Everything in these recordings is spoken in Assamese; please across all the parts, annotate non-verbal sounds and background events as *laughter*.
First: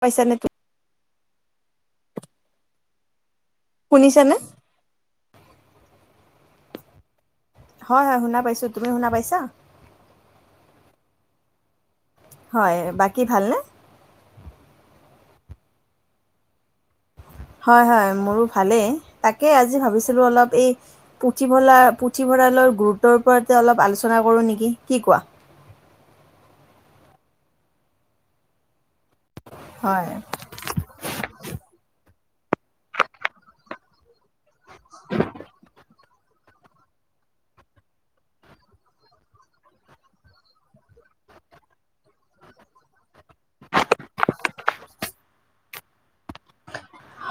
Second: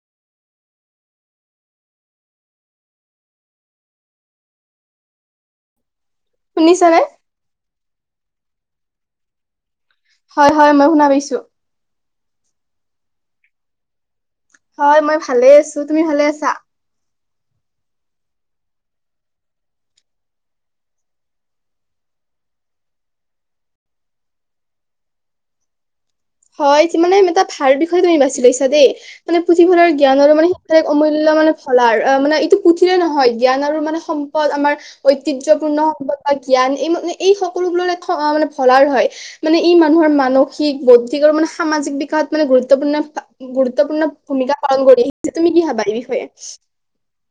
পাইছা নে তু শুনিছানে? শুনিছানে? হয় হয় শুনা পাইছোঁ, তুমি শুনা পাইছা? হয় হয় মই শুনা পাইছোঁ। হয় বাকী ভালনে? হয় মই ভালে আছোঁ, তুমি ভালে আছা? হয় হয় মোৰো ভালেই, তাকে আজি ভাবিছিলোঁ অলপ এই পুথিভঁলা পুথিভঁৰালৰ গুৰুত্বৰ ওপৰতে অলপ আলোচনা কৰোঁ নেকি, কি কোৱা? হয় মানে এটা ভাল বিষয়ে তুমি বাচি লৈছা দেই মানে পুথিভৰালৰ হয় জ্ঞান আৰু মানে ত অমূল্যয় মানে ভলাৰ অ মানে এইটো পুথিৰেই নহয় জ্ঞান আৰু মানে সম্পদ আমাৰ ঐতিহ্যপূৰ্ণ সম্পদ। বা জ্ঞান এই এই সকলোবোৰৰ মানে ভলাৰ হয় মানে ই মানুহৰ মানসিক ব কি মানে সামাজিক বিকাশত মানে গুৰুত্বপূৰ্ণ গুৰুত্বপূৰ্ণ ভূমিকা পালন কৰি সেইটো তুমি কি ভাবা এই বিষয়ে?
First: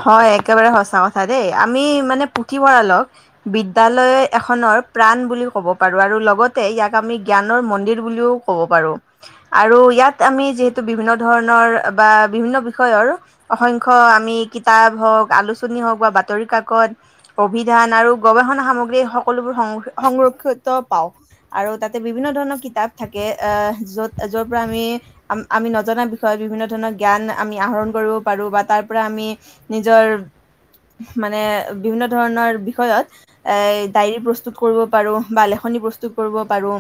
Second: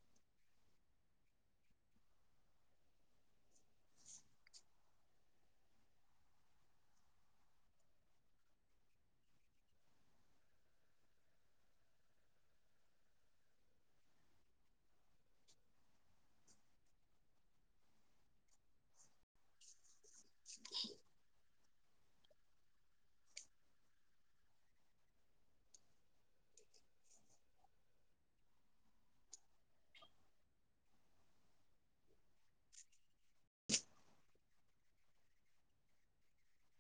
হয় একেবাৰে সঁচা কথা দেই আমি মানে পুথিভঁৰালক বিদ্যালয় এখনৰ প্ৰাণ বুলি ক'ব পাৰোঁ আৰু লগতে ইয়াক আমি জ্ঞানৰ মন্দিৰ বুলিও কব পাৰো আৰু ইয়াত আমি যিহেতু বিভিন্ন ধৰণৰ বা বিভিন্ন বিষয়ৰ অসংখ্য আমি কিতাপ হওঁক আলোচনী হওঁক বা বাতৰি কাকত অভিধান আৰু গৱেষণা সামগ্ৰী সকলোবোৰ সং-সংৰক্ষিত পাও। আৰু তাতে বিভিন্ন ধৰণৰ কিতাপ থাকে এহ য'ত য'ৰ পৰা আমি আ-আমি নজনা বিষয়ে বিভিন্ন ধৰণৰ জ্ঞান আমি আহৰণ কৰিব পাৰোঁ বা তাৰ পৰা আমি নিজৰ মানে বিভিন্ন ধৰণৰ বিষয়ত এ ডায়েৰী প্ৰস্তুত কৰিব পাৰো বা লেখনি প্ৰস্তুত কৰিব পাৰো।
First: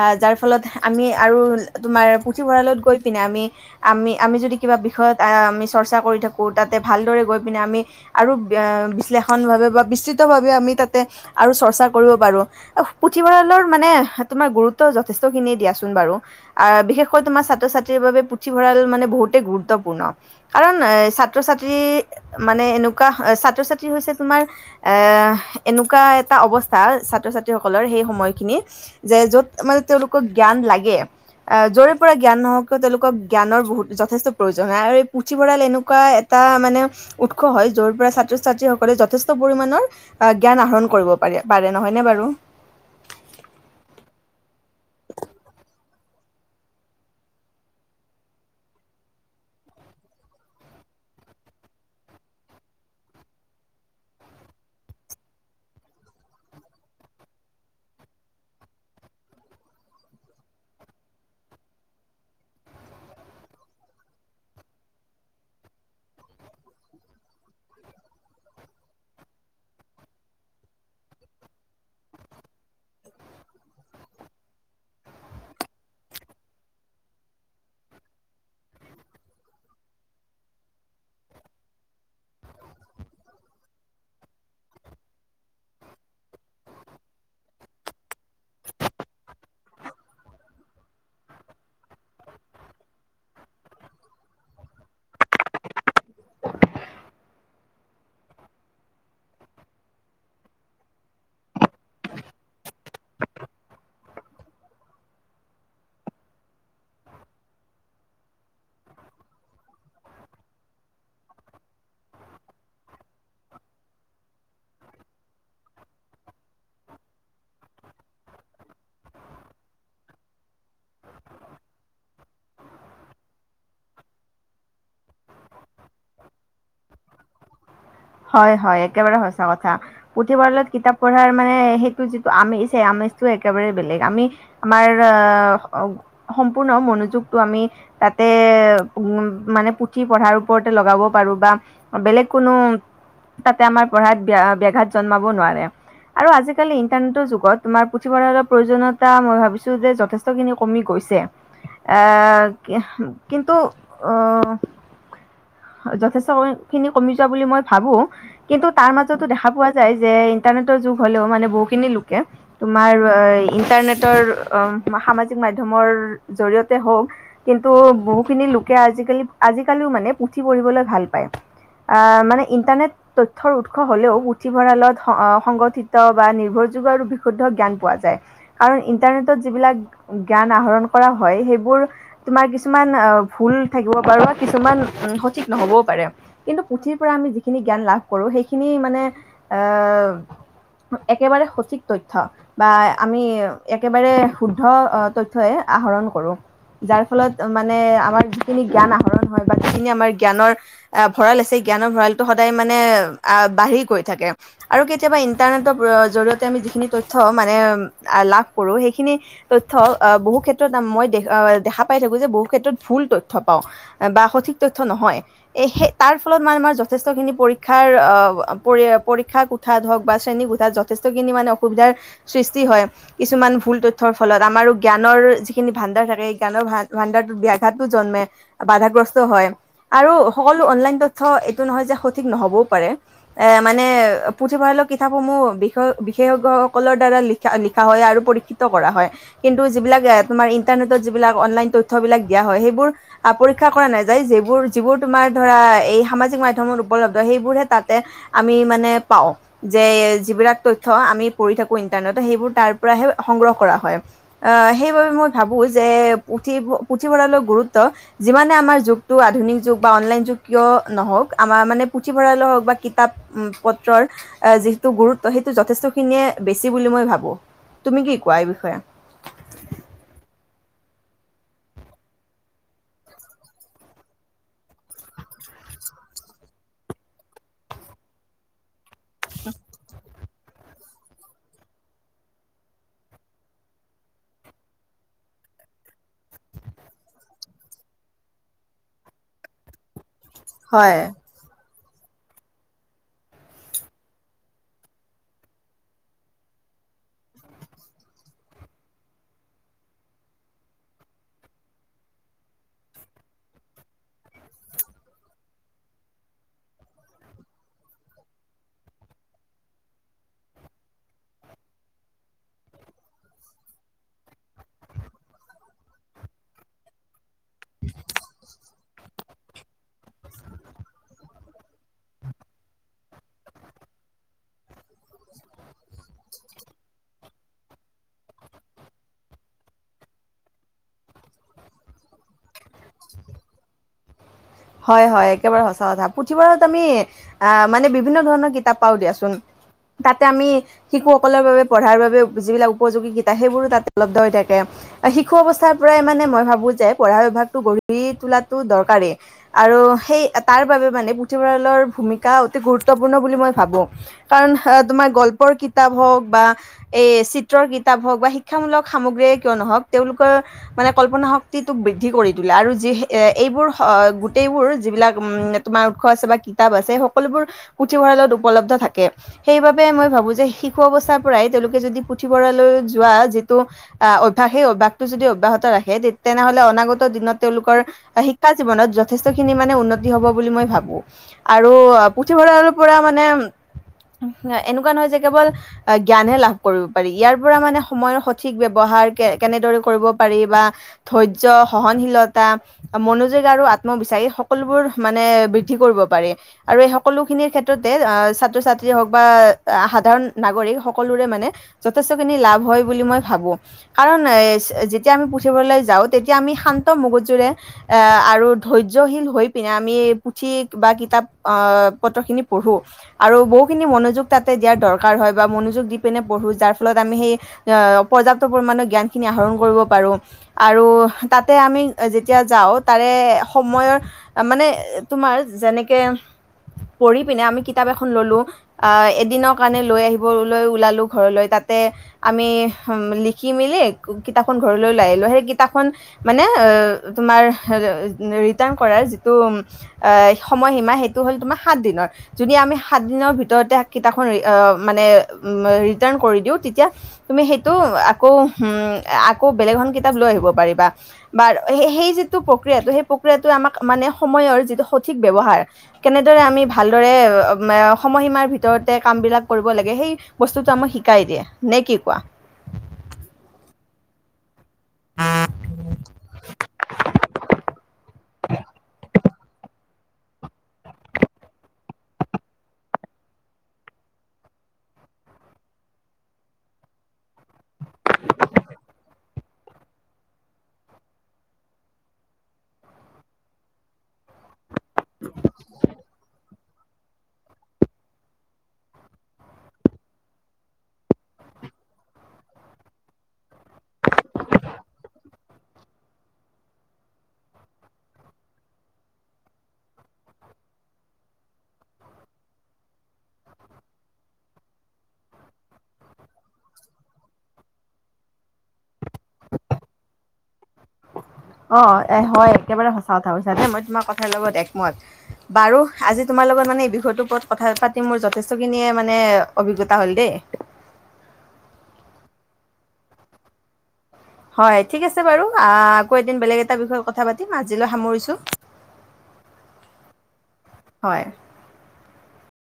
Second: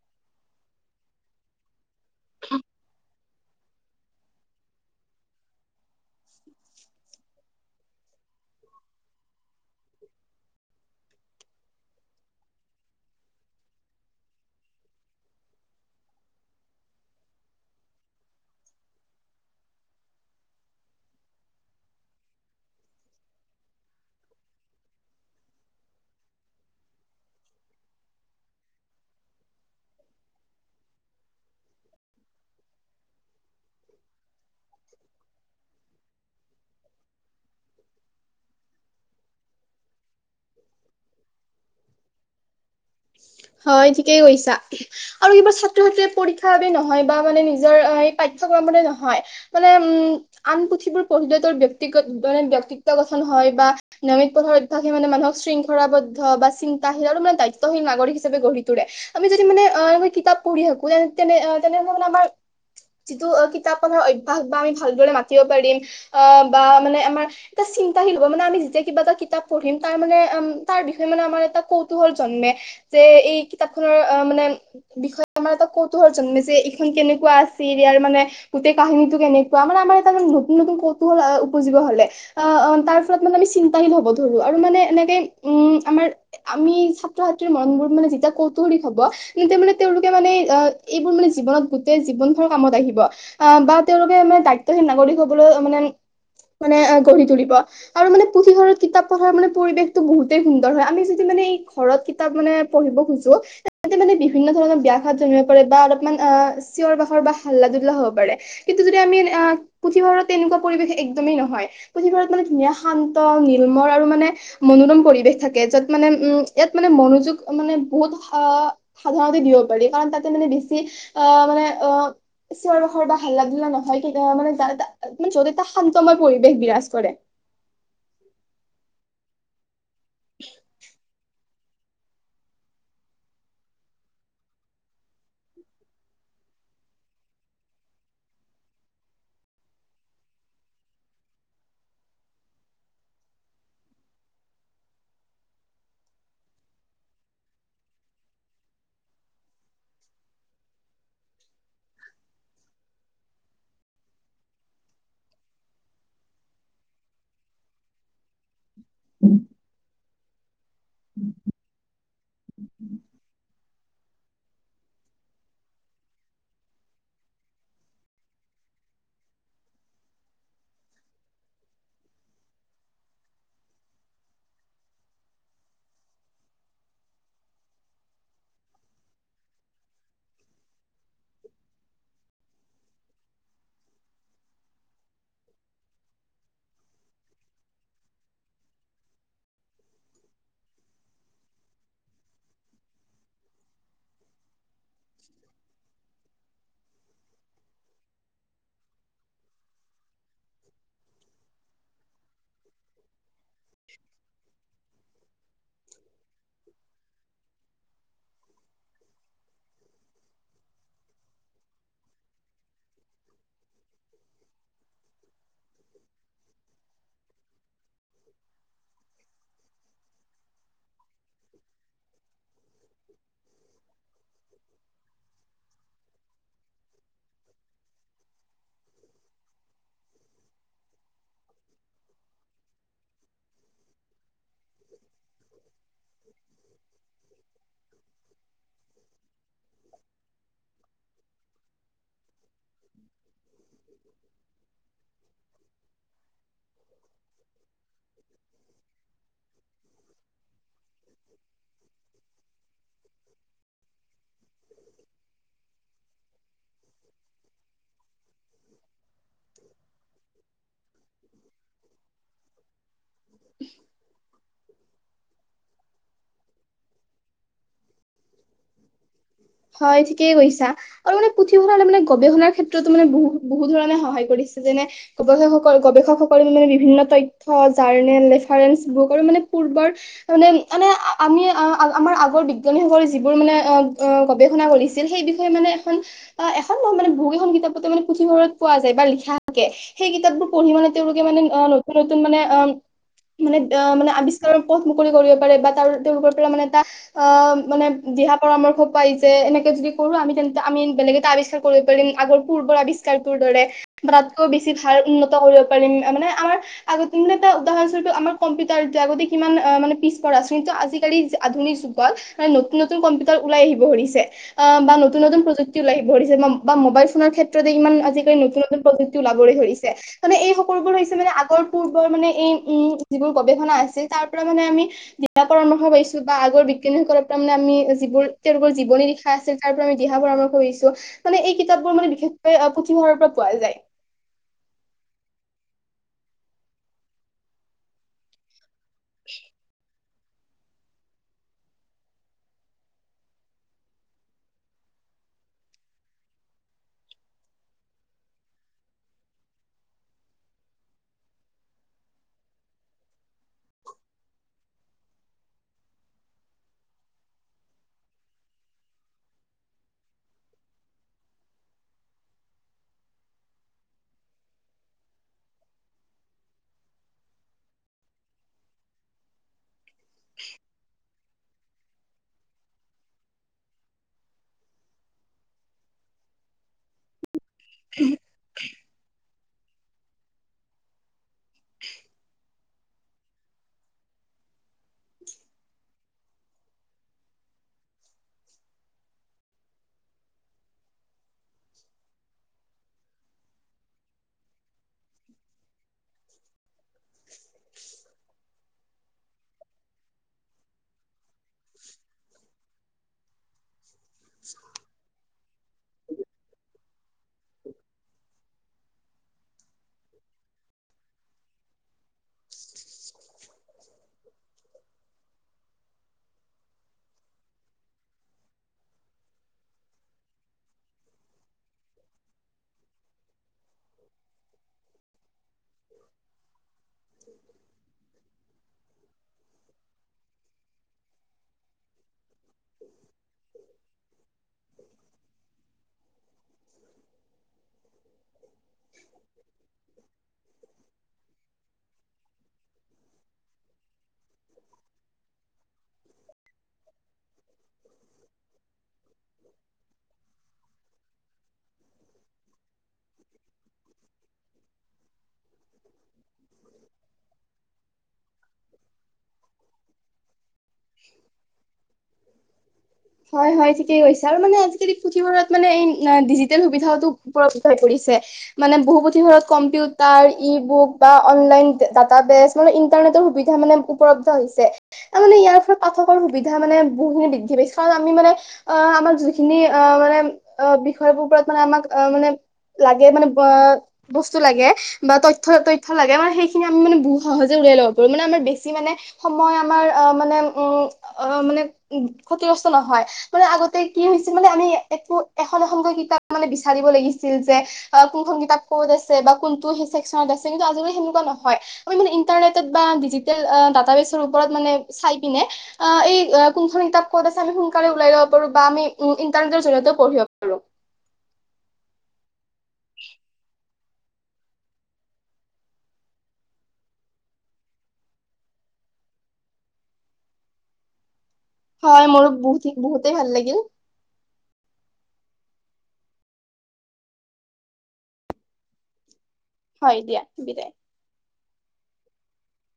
আহ যাৰ ফলত আমি আৰু তোমাৰ পুথিভঁৰালত গৈ পিনে আমি আমি আমি যদি কিবা বিষয়ত আ আমি চৰ্চা কৰি থাকো তাত তাতে ভালদৰে গৈ পিনে আমি আৰু বি এ বিশ্লেষণভাৱে বা বিস্তৃতভাৱে আমি তাতে আৰু চৰ্চা কৰিব পাৰো। উহঃ পুথিভঁৰালৰ মানে তোমাৰ গুৰুত্ব যথেষ্টখিনিয়ে দিয়াচোন বাৰু। আহ বিশেষকৈ তোমাৰ ছাত্ৰ-ছাত্ৰীৰ বাবে পুথিভঁৰাল মানে বহুতেই গুৰুত্বপূৰ্ণ কাৰণ এ চাত ছাত্ৰ-ছাত্ৰী মানে এনেকুৱা ছাত্ৰ-ছাত্ৰী হৈছে তোমাৰ এ এনেকুৱা এটা অৱস্থা ছাত্ৰ-ছাত্ৰীসকলৰ সেই সময়খিনি যে য'ত মানে তেওঁলোকক জ্ঞান লাগে আহ য'ৰে পৰা জ্ঞান নহওকিয় তেওঁলোকক জ্ঞানৰ বহুত যথেষ্ট প্ৰয়োজন হয় আৰু এই পুথিভঁৰাল এনেকুৱা এটা মানে উৎস হয় য'ৰ পৰা ছাত্ৰ-ছাত্ৰীসকলে যথেষ্ট পৰিমাণৰ অ জ্ঞান আহৰণ কৰিব পাৰে, পাৰে নহয়নে বাৰু? হয় ঠিকেই কৈছা, আৰু কিবা ছা ত্ৰ ছাত্ৰীয়ে পৰীক্ষাৰ বাবে নহয় বা নিজৰ এই পাঠ্যক্ৰমৰে নহয় মানে উম আন পুথিবোৰ পঢ়িলে তৰ ব্যক্তিগত মানে ব্যক্তিত্ব গঠন হয় বা নিয়মিত পঢ়াৰ অভ্যাসে মানে মানুহক শৃংখ খলাবদ্ধ বা চিন্তাশিল আৰু মানে দায়িত্বিশিল নাগৰিক হিচাপ গঢ়ি তোৰে। আমি যদি মানে আ এনেকৈ কিতাপ পঢ়ি থাকো তে তেনে আ তেনেহ'লে মানে আমাৰ যিটো অ' কিতাপ পঢ়াৰ অভ্যাস বা আমি ভালদৰে মাতিব পাৰিম অ' বা মানে আমাৰ এটা চিন্তাশীল হ'ব, মানে আমি যেতিয়া কিবা এটা কিতাপ পঢ়িম তাৰ মানে আম তাৰ বিষয়ে মানে আমাৰ এটা কৌতুহল জন্মে, যে এই কিতাপ খনৰ অ মানে বিষয়ে আমাৰ এটা কৌতুহল জন্মে, যে ইখন কেনেকুৱা আছিল ইয়াৰ মানে গোটেই কাহিনীটো কেনেকুৱা? মানে আমাৰ এটা এটা নতুন নতুন কৌতুহল উপজিব অ হ'লে অ অ তাৰ ফলত মানে আমি চিন্তাশীল হ'ব ধৰো আৰু মানে এনেকে উম আমাৰ আমি ছাত্ৰ-ছাত্ৰীৰ মন বোৰ মানে যেতিয়া কৌতুহলিক হ'ব তেতিয়া মানে তেওঁলোকে মানে আ এইবোৰ মানে জীৱনত গোটেই জীৱন ভৰ কামত আহিব। আহ বা তেওঁলোকে মানে দায়িত্বশীল নাগৰিক হ'বলৈ মানে মানে আ গঢ়ি তুলিব। আৰু মানে পুথি ভঁৰালত কিতাপ পঢ়াৰ মানে পৰিৱেশটো বহুত গোটেই সুন্দৰ হয়। আমি যদি মানে এই ঘৰত কিতাপ মানে পঢ়িব খোজোঁ ততে মানে বিভিন্ন ধৰণৰ ব্যাঘাত জন্মিব পাৰে বা অলপমান অ চিঞৰ বাখৰ বা হাল্লা ধুল্লা হ'ব পাৰে। কিন্তু যদি আমি আহ পুথিভঁৰালত তেনেকুৱা পৰিৱেশ একদমেই নহয়। পুথিভঁৰাত মানে ধুনীয়া শান্ত, নিৰ্মল আৰু মানে মনোৰম পৰি বেশ থাকে, য'ত মানে উম ইয়াত মানে মনোযোগ মানে বহুত স সাধাৰণতে দিব পাৰি, কাৰণ তাতে মানে বেছি আ মানে অ' চিঞৰ-বাখৰ বা হাল্লা-ধুল্লা নহয় কে আ মানে যাৰ তা মানে য'ত এটা শান্তময় পৰিৱেশ বিৰাজ কৰে। হয় হয় একেবাৰে সঁচা কথা। পুথিভঁৰালত কিতাপ পঢ়াৰ মানে হে টো যিটো আমেজ সেই আমেজটো একেবাৰে বেলেগ, আমি আমাৰ আ সম্পূৰ্ণ মনোযোগটো আমি তাতে উ মানে পুথি পঢ়াৰ ওপৰতে লগাব পাৰো বা বেলেগ কোনো তাতে আমাৰ পঢ়াত ব্যা আ ব্যাঘাত জন্মাব নোৱাৰে। আৰু আজিকালি ইণ্টাৰনেটৰ যুগত তোমাৰ পুথিভঁৰালৰ প্ৰয়োজনতা মই ভাবিছো যে যথেষ্ট ত খিনি কমি গৈছে। এহ কি কিন্তু অঁহ যথেষ্ট খিনি কমি যোৱা বুলি মই ভাবো, কিন্তু তাৰ মাজতো দেখা পোৱা যায় যে ইন্টাৰনেটৰ যুগ হলেও মানে বহুখিনি লোকে তোমাৰ ইণ্টাৰনেটৰ সামাজিক মাধ্যমৰ জৰিয়তে হওঁক কিন্তু বহুখিনি লোকে আজিকালি আজিকালিও মানে পুথি পঢ়িবলৈ ভাল পায়। আহ মানে ইণ্টাৰনেট তথ্য উৎস হলেও, পুথিভঁৰালত অঁ সংগঠিত বা নিৰ্ভৰযোগ্য আৰু বিশুদ্ধ জ্ঞান পোৱা যায়। কাৰণ ইন্টাৰনেটত যিবিলাক জ্ঞান আহৰণ কৰা হয় সেইবোৰ তোমাৰ কিছুমান আ ভুল থাকিব পাৰো বা কিছুমান সঠিক নহবও পাৰে। কিন্তু পুথিৰ পৰা আমি যিখিনি জ্ঞান লাভ কৰো, সেইখিনি মানে আহ একেবাৰে সঠিক তথ্য, বা আমি একেবাৰে শুদ্ধ তথ্যই আহৰণ কৰোঁ। যাৰ ফলত মানে আমাৰ যিখিনি জ্ঞান আহৰণ হয় বা যিখিনি আমাৰ জ্ঞানৰ আহ ভঁৰাল আছে জ্ঞানৰ ভঁৰালটো সদায় মানে আহ বাঢ়ি গৈ থাকে। আৰু কেতিয়াবা ইন্টাৰনেটৰ জৰিয়তে আমি যিসিনি তথ্য মানে লাভ কৰো সেইখিনি তথ্য আহ বহু ক্ষেত্ৰত মই দে আহ দেখা পাই থাকো যে বহু ক্ষেত্ৰত ভুল তথ্য পাওঁ। বা সঠিক তথ্য নহয়, এ সেই তাৰ ফলত মানে আমাৰ য যথেষ্টখিনি পৰীক্ষাৰ অ পৰীক্ষা কোঠাত হওক বা শ্ৰেণীকোঠাত যথেষ্টখিনি মানে অসুবিধাৰ সৃষ্টি হয়। কিছুমান ভুল তথ্যৰ ফলত আমাৰো জ্ঞানৰ যিখিনি ভাণ্ডাৰ থাকে সেই জ্ঞানৰ ভ ভাণ্ডাৰটোত ব্যাঘাতো জন্মে। বাধাগ্ৰস্ত হয়, আৰু সকলো অনলাইন তথ্য এ এইটো নহয় যে সঠিক নহ'বও পাৰে, এ মানে পুথিভৰালৰ কিতাপ সমূহ বিশেষজ্ঞ সকলৰ দ্বাৰা লিখা লিখা হয় আৰু পৰীক্ষিত কৰা হয়, কিন্তু যিবিলাক তোমাৰ ইন ইটাৰনেটত যিবিলাক অনলাইন তথ্যবিলাক দিয়া হয় সেইবোৰ পৰীক্ষা কৰা নাযায় যিবোৰ যিবোৰ তোমাৰ ধৰা এই সামাজিক মাধ্যমত উপলব্ধ সেইবোৰহে তাতে আমি মানে পাওঁ। যে যিবিলাক তথ্য আমি পঢ়ি থাকো ইন্টাৰনেটত সেইবোৰ তাৰ পৰাহে সংগ্ৰহ কৰা হয়। অঁ সেইবাবে মই ভাবো যে পুথি পুথিভঁৰালৰ গুৰুত্ব যিমানে আমাৰ যুগতটো আধুনিক যুগ বা অনলাইন যুগ কিয় নহ আমাৰ মানে পুথিভঁৰাল হওঁক বা কিতাপ পত্ৰৰ এ যিটো গুৰুত্ব সেইটো যথেষ্ট খিনিয়ে বেছি বুলি মই ভাবো, তুমি কি কোৱা এই বিষয়ে? হয় ঠিকেই কৈছা আৰু মানে পুথিভঁৰালে মানে গৱেষণাৰ ক্ষেত্ৰতো মানে বহু বহু ধৰণে সহায় কৰিছে যেনে গৱেষক সকল গৱেষক সকলে মানে বিভিন্ন তথ্য জাৰ্নেল ৰেফাৰেঞ্চ বুক আৰু মানে ফুৰ্বৰ মানে মানে আমি আমাৰ আগৰ বিজ্ঞানীসকললে যিবোৰ মানে অ অ গৱেষণা কৰিছিল সেই বিষয়ে মানে এখন অ এখন নহয় মানে বহু কেইখন কিতাপ পত্ৰ মানে পুথিভঁৰালত পোৱা যায় বা লিখা থাকে। সেই কিতাপবোৰ পঢ়ি মানে হয় তেওঁলোকে মানে নতুন নতুন মানে অ মানে আহ মানে আৱিষ্কাৰৰ পথ মুকলি কৰিব পাৰে বা তাৰ তেওঁলোকৰ পৰা মানে এটা অ মানে দিহা পৰামৰ্শ পাই যে এনেকে যদি কৰোঁ আমি তেন্তে আমি বেলেগ এটা আৱিষ্কাৰ কৰিব পাৰিম আগৰ পূৰ্বৰ আৱিষ্কাৰটোৰ দৰে। তাতকৈ বেছি ভাল উন্নত কৰিব পাৰিম মানে আমাৰ আগ মানে এটা উদাহৰণ স্বৰূপে আমাৰ কম্পিউটাৰ এতিয়া আগতে কিমান অ মানে পিছ পৰা, কিন্তু আজিকালি আধুনিক মানে নতুন নতুন ম্পিউটাৰ উলাই আহিব ধৰিছে বা নতুন নতুন প্ৰযুক্তি ওলাব ধৰিছে বা মোবাইল ফ'নৰ ক্ষেত্ৰত ইমান আজিকালি নতুন নতুন প্ৰযুক্তিৰ উলাবলৈ ধৰিছে। মানে এই সকলোবোৰ হৈছে মানে আগৰ পূৰ্বৰ মানে এই উম, যিবোৰ গৱেষণা আছিল তাৰ পৰা মানে আমি দিহা পৰামৰ্শ পাইছো বা আগৰ বিজ্ঞানীসকলৰ পৰা মানে আমি যিবোৰ তেওঁলোকৰ জীৱনি লিখা আছিল তাৰ পৰা আমি দিহা পৰামৰ্শ পাইছোঁ। মানে এই কিতাপবোৰ মানে বিশেষকৈ পুথিভঁৰালৰ পৰা পোৱা যায়। হয়, হয়, একেবাৰে সঁচা কথা, পুথিভঁৰালত আমি আহ, মানে বিভিন্ন ধৰণৰ কি তাপ পাও দিয়াচোন। তাতে আমি শিশুসকলৰ বাবে পঢ়াৰ বাবে যিবিলাক উপযোগী কিতাপ সেইবোৰো তাতে উপলব্ধ হৈ থাকে। শিশু অৱস্থাৰ পৰাই মানে মই ভাবো যে পঢ়া অভ্যাসটো গঢ়ি তোলাটো দৰকাৰি। আৰু সেই তাৰ বাবে মানে পুথিভঁৰালৰ ভূমিকা অতি গুৰুত্বপূৰ্ণ বুলি মই ভাবোঁ। কাৰণ তোমাৰ গল্পৰ কিতাপ হওক বা এই চিত্ৰৰ কিতাপ হওক বা শিক্ষামূলক সামগ্ৰীয়ে কিয় ন'হওক তেওঁলোকৰ মানে কল্পনা শক্তিটোক বৃদ্ধি কৰি তোলে আৰু যি এ-এইবোৰ গোটেইবোৰ যিবিলাক তোমাৰ উৎস আছে বা কিতাপ আছে সকলোবোৰ পুথিভঁৰালত উপলব্ধ থাকে সেইবাবে মই ভাবো যে শিশু অৱস্থা পৰাই তেওঁলোকে যদি পুথিভঁৰাললৈ যোৱা যিটো আহ, অভ্যাস সেই অভ্যয়াসটো যদি অব্যাহত ৰাখে তেনেহ'লে অনাগত দিনত তেওঁলোকৰ শিক্ষা জীৱনত যথেষ্ট খিনি মানে উন্নতি হ'ব বুলি মই ভাবো আৰু অ', পুথিভঁৰাল অলপ পৰা মানে এনেকুৱা নহয় যে কেৱল জ্ঞানহে লাভ কৰিব পাৰি, ইয়াৰ পৰা মানে সময়ৰ সঠিক ব্যৱহাৰ কে-কেনেদৰে কৰিব পাৰি বা ধৈৰ্য, সহনশীলতা মনো যোগ আৰু আত্মবিশ্বাস এই সকলোবোৰ মানে বৃদ্ধি কৰিব পাৰি আৰু এই সকলোখিনি ক্ষেত্ৰতে ছাত্ৰ-ছাত্ৰী হওক বা সাধাৰণ নাগৰিক সকলোৰে মানে যথেষ্ট খিনি লাভ হয় বুলি মই ভাবো। কাৰণ যেতিয়া আমি পুথিভৰাললৈ যাওঁ তেতিয়া আমি শান্ত মগজুৰে আৰু ধৈৰ্যশীল হৈ পিনে আমি পুথি বা কিতাপ পত্ৰখিনি পঢ়োঁ। আৰু বহুখিনি মনোযোগ তাতে দিয়াৰ দৰকাৰ হয় বা মনোযোগ দি পিনে পঢ়োঁ যাৰ ফলত আমি সেই আহ, পৰ্যাপ্ত পৰিমাণৰ জ্ঞান খিনি আহৰণ কৰিব পাৰো। আৰু তাতে আমি যেতিয়া যাওঁ তাৰে সময়ৰ মানে তোমাৰ যেনেকে পঢ়ি পিনে আমি কিতাপ এখন ল'লো আহ, এদিনক কাৰণে লৈ আহিবলৈ ওলালোঁ ঘৰলৈ তাতে আমি লিখি-মেলি কিতাপখন ঘৰলৈ লৈ আহিলো, সেই কিতাপখন মানে তোমাৰ ৰিটাৰ্ণ কৰাৰ যিটো সময়সীমা সেইটো হ'ল তোমাৰ সাত দিনৰ। যদি আমি সাত দিনৰ ভিতৰতে কিতাপ খন মানে ৰিটাৰ্ণ কৰি দিও তেতিয়া তুমি সেইটো আকৌ উম, আকৌ বেলেগ এখন কিতাপ লৈ আহিব পাৰিবা। বাৰ সে-সেই যিটো প্ৰক্ৰিয়াটো সেই প্ৰক্ৰিয়াটো আমাক মানে সময়ৰ যিটো সঠিক ব্যৱহাৰ। কেনেদৰে আমি ভালদৰে সময়সীমাৰ ভিতৰতে কামবিলাক কৰিব লাগে সেই বস্তুটো আমাক শিকাই দিয়ে, নে কি কোৱা? *inaudible* হয়, হয়, ঠিকে কৈছা আৰু মানে আজিকালি পুথিভঁৰাত মানে এই ডিজিটেল সুবিধাওটো উপলব্ধ হৈ পৰিছে। মানে বহু পুথি ঘৰত কম্পিউটাৰ, ই বুক বা অনলাইন ডাটা বেচ মানে ইন্টাৰনেটৰ সুবিধা মানে উপলব্ধ হৈছে, তাৰ মানে ইয়াৰ ফলত পাঠকৰ সুবিধা মানে বহুখিনি বৃদ্ধি পাইছে। আমি মানে, অ' আমাক যিখিনি অ' মানে বিষয়বোৰ ওপৰত মানে আমাক মানে লাগে মানে ব বস্তু লাগে। বা তথ্য, তথ্য লাগে মানে সেইখিনি আমি মানে বহুত সহজে উলিয়াই লম। মানে আমাৰ বেছি মানে সময় আমাৰ মানে, উম'। অ' মানে ক্ষতিগ্ৰস্ত নহয়। মানে আগতে কি হৈছিল মানে, আমি একো এখন এখনকৈ কিতাপ মানে বিচাৰিব লাগিছিল যে। কোনখন কিতাপ ক'ত আছে বা কোনটো ছেকচনত আছে কিন্তু আজিকালি সেনেকুৱা নহয় আমি মানে ইটাৰনেট বা ডিজিটেল ডাটা বেচৰ ওপৰত মানে চাই পিনে আ এই কোনখন কিতাপ ক'ত আছে, আমি সোনকালে উলাই লব পাৰো বা আমি ই ইটাৰনেটৰ জৰিয়তেও পঢ়িব পাৰো। অ' এ হয় একেবাৰে সঁচা কথা কৈছা দেই, মই তোমাৰ কথাৰ লগত একমত। বাৰু আজি তোমাৰ লগত মানে এই বিষয়টোৰ ওপৰত কথা পাতি, মোৰ যথেষ্টখিনিয়ে মানে অভিজ্ঞতা হ'ল দেই। হয় মোৰ বহুত বহুতেই ভাল লাগিল। হয় ঠিক আছে বাৰু। আকৌ এদিন বেলেগ এটা বিষয়ত কথা পাতিম আজিলৈ সামৰিছোঁ। হয় দিয়া বিদায়। হয়।